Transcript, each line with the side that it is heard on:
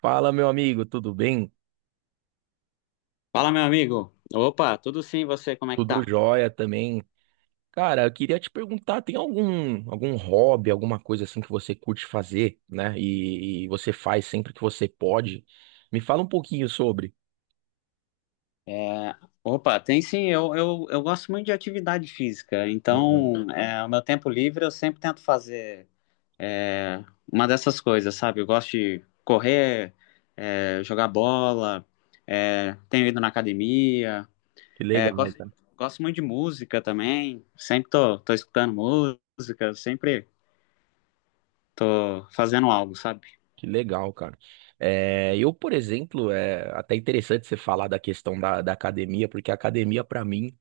right: Fala, meu amigo, tudo bem?
left: Fala, meu amigo. Opa, tudo sim, você, como é que
right: Tudo
left: tá?
right: jóia também. Cara, eu queria te perguntar, tem algum hobby, alguma coisa assim que você curte fazer, né? E você faz sempre que você pode. Me fala um pouquinho sobre.
left: É, opa, tem sim, eu gosto muito de atividade física,
right: Aham.
left: então, o meu tempo livre eu sempre tento fazer é, uma dessas coisas, sabe? Eu gosto de correr, jogar bola, tenho ido na academia,
right: Que
left: é,
right: legal,
left: gosto,
right: cara.
left: gosto muito de música também, sempre tô escutando música, sempre tô fazendo algo, sabe?
right: Que legal, cara. É, eu, por exemplo, é até interessante você falar da questão da academia, porque a academia, pra mim,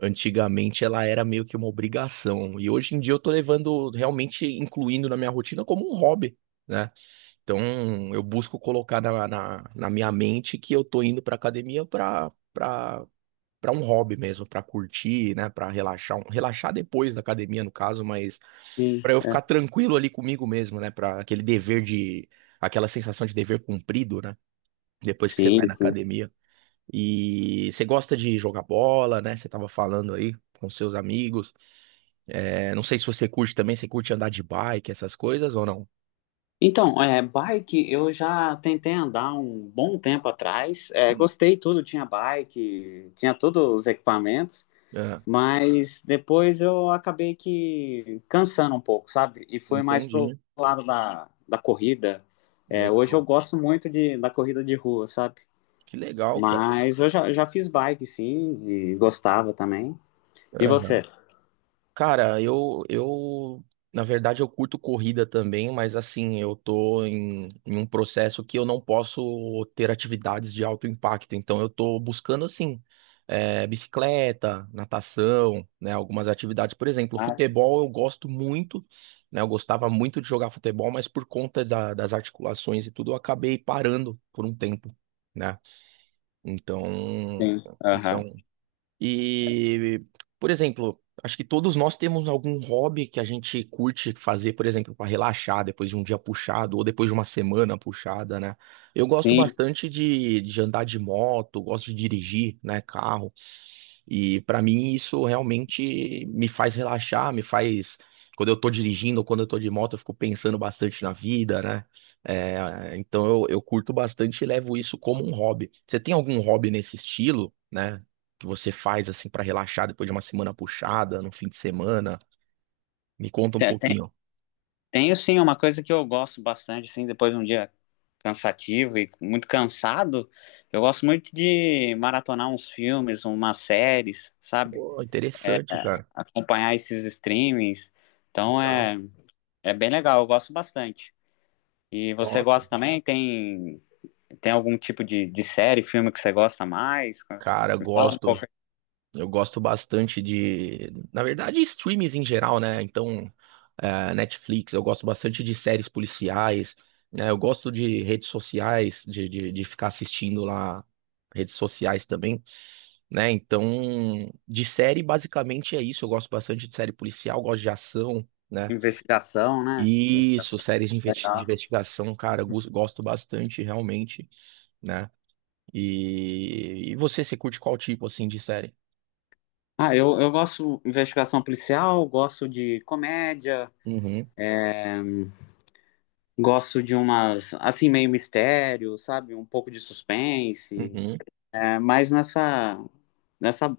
right: antigamente ela era meio que uma obrigação. E hoje em dia eu tô levando, realmente incluindo na minha rotina como um hobby, né? Então, eu busco colocar na minha mente que eu tô indo pra academia pra um hobby mesmo, pra curtir, né? Pra relaxar. Relaxar depois da academia, no caso, mas
left: Sim,
right: pra eu
left: é.
right: ficar tranquilo ali comigo mesmo, né? Pra aquele dever de. Aquela sensação de dever cumprido, né? Depois que você vai
left: Sim,
right: na
left: sim.
right: academia. E você gosta de jogar bola, né? Você tava falando aí com seus amigos. É, não sei se você curte também, você curte andar de bike, essas coisas ou não?
left: Então, é, bike eu já tentei andar um bom tempo atrás. É,
right: Hum.
left: gostei tudo, tinha bike, tinha todos os equipamentos,
right: Ah,
left: mas depois eu acabei que cansando um pouco, sabe? E fui mais pro
right: entendi.
left: lado da corrida. É, hoje eu
right: Legal.
left: gosto muito da corrida de rua, sabe?
right: Que legal, cara.
left: Mas eu já fiz bike, sim, e gostava também. E você?
right: Aham. Cara, na verdade, eu curto corrida também, mas assim, eu tô em um processo que eu não posso ter atividades de alto impacto. Então, eu tô buscando, assim, bicicleta, natação, né, algumas atividades. Por exemplo,
left: Ah, sim.
right: futebol eu gosto muito, né, eu gostava muito de jogar futebol, mas por conta das articulações e tudo, eu acabei parando por um tempo, né? Então,
left: Sim,
right: isso é
left: aham.
right: um. E, por exemplo, acho que todos nós temos algum hobby que a gente curte fazer, por exemplo, para relaxar depois de um dia puxado ou depois de uma semana puxada, né? Eu gosto
left: Sim,
right: bastante de andar de moto, gosto de dirigir, né, carro. E para mim isso realmente me faz relaxar, me faz. Quando eu tô dirigindo ou quando eu tô de moto, eu fico pensando bastante na vida, né? É, então eu curto bastante e levo isso como um hobby. Você tem algum hobby nesse estilo, né? Que você faz assim para relaxar depois de uma semana puxada, no fim de semana? Me conta um
left: te- te-
right: pouquinho.
left: tenho sim uma coisa que eu gosto bastante, sim, depois um dia cansativo e muito cansado, eu gosto muito de maratonar uns filmes, umas séries, sabe?
right: Pô, interessante, cara.
left: Acompanhar esses streamings. Então
right: Legal.
left: é bem legal, eu gosto bastante. E você
right: Nossa.
left: gosta também? Tem algum tipo de série, filme que você gosta mais?
right: Cara,
left: Me fala um
right: gosto.
left: pouco
right: Eu gosto bastante de, na verdade, streams em geral, né? Então, Netflix, eu gosto bastante de séries policiais, né? Eu gosto de redes sociais, de ficar assistindo lá redes sociais também, né? Então, de série, basicamente é isso. Eu gosto bastante de série policial, gosto de ação, né?
left: de investigação, né?
right: Isso,
left: Investigação.
right: séries de de
left: Legal.
right: investigação, cara, eu gosto bastante, realmente, né? E, você, você curte qual tipo, assim, de série?
left: Ah, eu gosto de investigação policial, gosto de comédia,
right: Uhum,
left: gosto de umas, assim, meio mistério, sabe? Um pouco de suspense.
right: uhum.
left: É, mais nessa,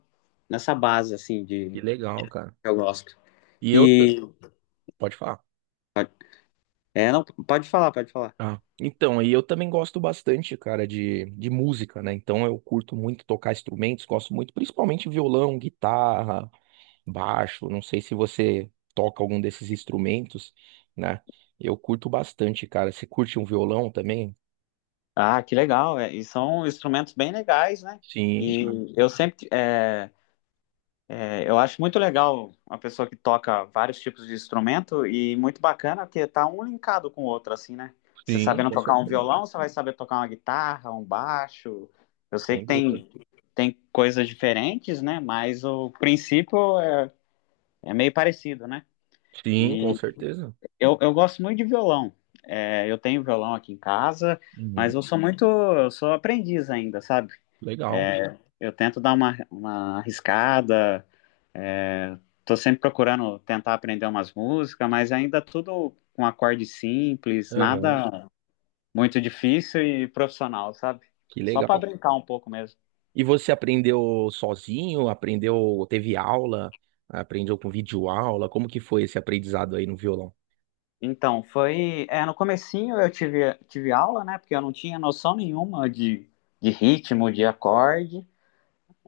left: nessa base, assim, de
right: Que legal, cara.
left: que eu gosto.
right: E eu.
left: E.
right: Pode falar.
left: pode- É, não, pode falar, pode falar.
right: Ah, então, e eu também gosto bastante, cara, de música, né? Então eu curto muito tocar instrumentos, gosto muito, principalmente violão, guitarra, baixo. Não sei se você toca algum desses instrumentos, né? Eu curto bastante, cara. Você curte um violão também?
left: Ah, que legal. É, e são instrumentos bem legais, né?
right: Sim,
left: E
right: cara.
left: sim, eu sempre. Eu acho muito legal uma pessoa que toca vários tipos de instrumento e muito bacana que tá um linkado com o outro, assim, né? Você
right: Sim,
left: sabendo
right: com
left: tocar um
right: certeza.
left: violão, você vai saber tocar uma guitarra, um baixo. Eu sei
right: Sem
left: que
right: dúvida.
left: tem coisas diferentes, né? Mas o princípio é é meio parecido, né?
right: Sim, com
left: E
right: certeza.
left: eu gosto muito de violão. É, eu tenho violão aqui em casa, mas
right: Uhum.
left: eu sou muito, eu sou aprendiz ainda, sabe?
right: Legal.
left: É, eu tento dar uma arriscada, tô sempre procurando tentar aprender umas músicas, mas ainda tudo com acorde simples,
right: Aham.
left: nada muito difícil e profissional, sabe?
right: Que
left: Só para
right: legal.
left: brincar um pouco mesmo.
right: E você aprendeu sozinho? Aprendeu, teve aula? Aprendeu com videoaula? Como que foi esse aprendizado aí no violão?
left: Então, foi, é, no comecinho eu tive aula, né? Porque eu não tinha noção nenhuma de ritmo, de acorde.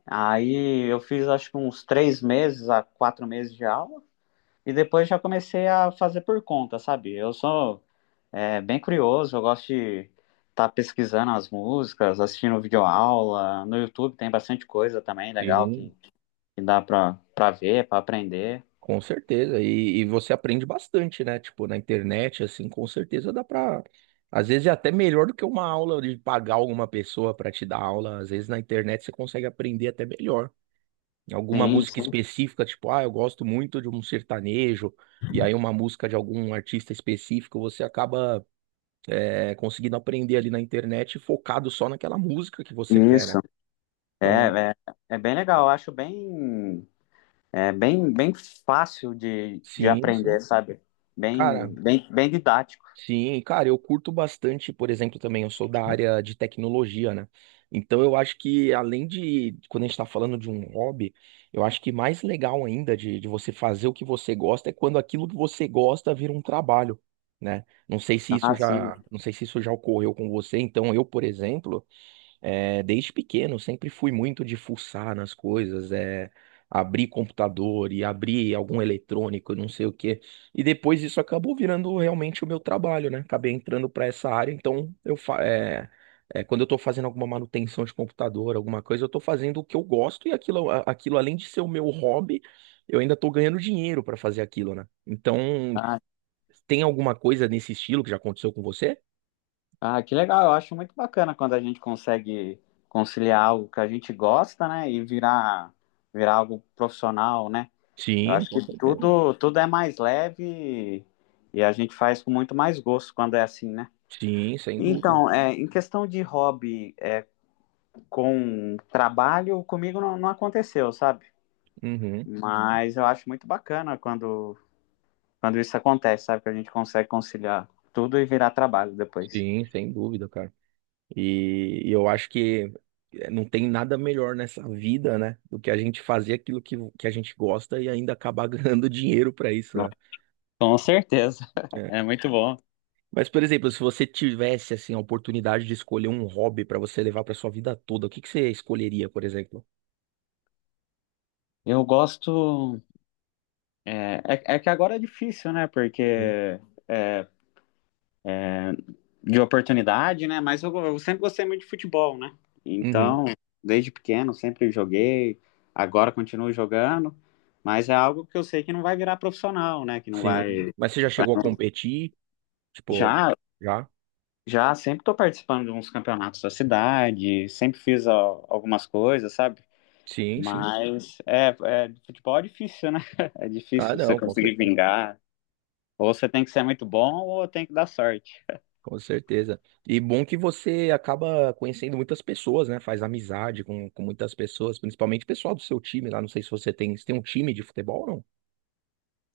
left: Aí eu fiz acho que uns três meses a quatro meses de aula e depois já comecei a fazer por conta, sabe? Eu sou é, bem curioso, eu gosto de estar pesquisando as músicas, assistindo videoaula. No YouTube tem bastante coisa também legal
right: Sim.
left: que dá pra, pra ver, pra aprender.
right: Com certeza. E, você aprende bastante, né? Tipo, na internet, assim, com certeza dá pra. Às vezes é até melhor do que uma aula de pagar alguma pessoa pra te dar aula. Às vezes na internet você consegue aprender até melhor. Alguma
left: Sim,
right: música
left: sim.
right: específica, tipo, ah, eu gosto muito de um sertanejo, e aí uma música de algum artista específico, você acaba. É, conseguindo aprender ali na internet, focado só naquela música que você quer,
left: Isso.
right: né? Então,
left: É, é, é bem legal, eu acho bem, bem fácil de
right: sim, sim.
left: aprender, sabe?
right: Cara,
left: Bem didático.
right: sim, cara, eu curto bastante, por exemplo, também, eu sou da área de tecnologia, né? Então, eu acho que, além de, quando a gente tá falando de um hobby, eu acho que mais legal ainda de você fazer o que você gosta é quando aquilo que você gosta vira um trabalho. Né? Não sei se isso
left: Ah, sim.
right: já, não sei se isso já ocorreu com você. Então, eu, por exemplo, é, desde pequeno, sempre fui muito de fuçar nas coisas, abrir computador e abrir algum eletrônico, não sei o quê. E depois isso acabou virando realmente o meu trabalho, né? Acabei entrando para essa área, então eu quando eu estou fazendo alguma manutenção de computador, alguma coisa, eu estou fazendo o que eu gosto e aquilo, aquilo além de ser o meu hobby, eu ainda estou ganhando dinheiro para fazer aquilo, né? Então,
left: Ah,
right: tem alguma coisa nesse estilo que já aconteceu com você?
left: ah, que legal. Eu acho muito bacana quando a gente consegue conciliar algo que a gente gosta, né, e virar algo profissional, né? Eu
right: Sim,
left: acho que
right: com certeza.
left: tudo tudo é mais leve e a gente faz com muito mais gosto quando é assim, né?
right: Sim, sem dúvida.
left: Então, é, em questão de hobby é, com trabalho, comigo não, não aconteceu, sabe?
right: Uhum.
left: Mas eu acho muito bacana quando isso acontece, sabe? Que a gente consegue conciliar tudo e virar trabalho depois.
right: Sim, sem dúvida, cara. E, eu acho que não tem nada melhor nessa vida, né, do que a gente fazer aquilo que a gente gosta e ainda acabar ganhando dinheiro pra isso,
left: Nossa,
right: né?
left: com certeza.
right: É.
left: É muito bom.
right: Mas, por exemplo, se você tivesse, assim, a oportunidade de escolher um hobby pra você levar pra sua vida toda, o que que você escolheria, por exemplo?
left: Eu gosto. É que agora é difícil, né? Porque
right: Uhum.
left: é, de oportunidade, né? Mas eu sempre gostei muito de futebol, né?
right: Uhum.
left: Então, desde pequeno, sempre joguei. Agora continuo jogando. Mas é algo que eu sei que não vai virar profissional, né? Que não
right: Sim.
left: vai.
right: Mas você já
left: vai-
right: chegou a competir? Tipo,
left: Já,
right: já?
left: já sempre estou participando de uns campeonatos da cidade, sempre fiz algumas coisas, sabe?
right: Sim, sim.
left: Mas é, futebol é difícil, né? É
right: Ah,
left: difícil você
right: não, com
left: conseguir
right: certeza.
left: vingar. Ou você tem que ser muito bom ou tem que dar sorte.
right: Com certeza. E bom que você acaba conhecendo muitas pessoas, né? Faz amizade com muitas pessoas, principalmente pessoal do seu time lá. Não sei se você tem, se tem um time de futebol ou não?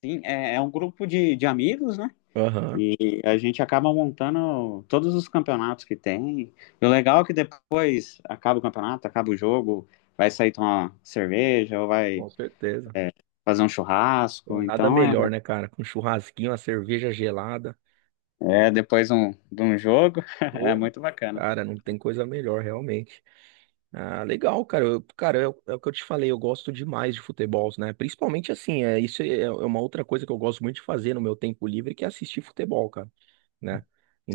left: Sim, é, é um grupo de amigos, né?
right: Aham,
left: E a gente acaba montando todos os campeonatos que tem. E o legal é que depois acaba o campeonato, acaba o jogo, vai sair tomar cerveja ou vai
right: com certeza.
left: fazer um
right: Então,
left: churrasco.
right: nada
left: Então é,
right: melhor, né, cara? Com um churrasquinho, uma cerveja gelada.
left: é depois um, de um jogo, é
right: Pô,
left: muito bacana.
right: cara, não tem coisa melhor, realmente. Ah, legal, cara. Cara, é, o é o que eu te falei, eu gosto demais de futebol, né? Principalmente assim, é, é uma outra coisa que eu gosto muito de fazer no meu tempo livre, que é assistir futebol, cara, né?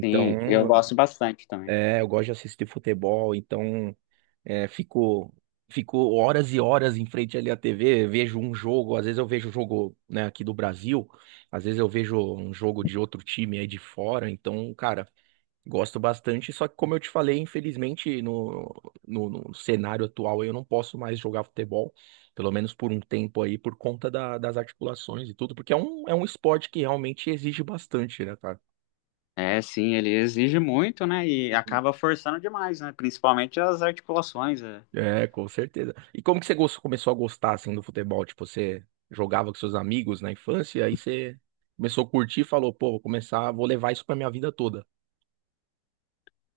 left: Sim, eu gosto bastante também.
right: é, eu gosto de assistir futebol, então é, fico horas e horas em frente ali à TV, vejo um jogo, às vezes eu vejo o jogo, né, aqui do Brasil, às vezes eu vejo um jogo de outro time aí de fora, então, cara, gosto bastante, só que como eu te falei, infelizmente no cenário atual eu não posso mais jogar futebol, pelo menos por um tempo aí, por conta das articulações e tudo, porque é é um esporte que realmente exige bastante, né, cara?
left: É, sim, ele exige muito, né? E acaba forçando demais, né? Principalmente as articulações, é,
right: É, com certeza. E como que você começou a gostar assim do futebol? Tipo, você jogava com seus amigos na infância, e aí você começou a curtir e falou, pô, vou começar, vou levar isso pra minha vida toda.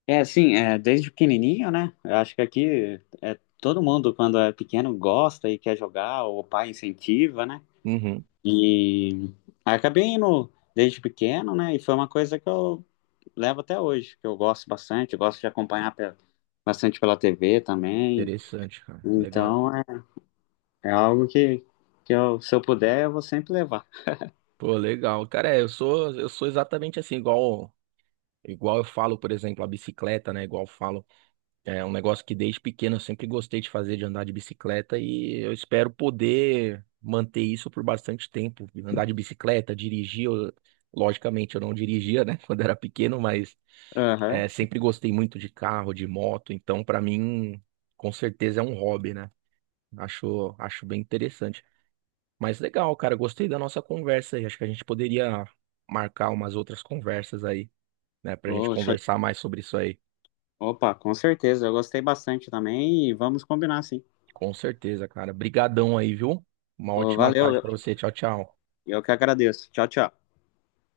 left: é assim, é, desde pequenininho, né? Eu acho que aqui é, todo mundo, quando é pequeno, gosta e quer jogar, ou o pai incentiva, né?
right: Uhum.
left: E aí acabei indo desde pequeno, né? E foi uma coisa que eu levo até hoje, que eu gosto bastante, eu gosto de acompanhar bastante pela TV também.
right: Interessante, cara. Legal.
left: Então é, é algo que eu, se eu puder, eu vou sempre levar.
right: Pô, legal. Cara, é, eu sou exatamente assim, igual eu falo, por exemplo, a bicicleta, né? Igual eu falo. É um negócio que desde pequeno eu sempre gostei de fazer, de andar de bicicleta, e eu espero poder manter isso por bastante tempo. Andar de bicicleta, dirigir, logicamente eu não dirigia, né, quando era pequeno, mas
left: Aham.
right: é, sempre gostei muito de carro, de moto, então pra mim, com certeza é um hobby, né? Acho bem interessante. Mas legal, cara, gostei da nossa conversa aí. Acho que a gente poderia marcar umas outras conversas aí, né, pra gente
left: Ô, show-
right: conversar mais sobre isso aí.
left: Opa, com certeza, eu gostei bastante também e vamos combinar, sim.
right: Com certeza, cara. Brigadão aí, viu? Uma
left: Ô,
right: ótima
left: valeu,
right: tarde pra você. Tchau, tchau.
left: eu que agradeço. Tchau, tchau.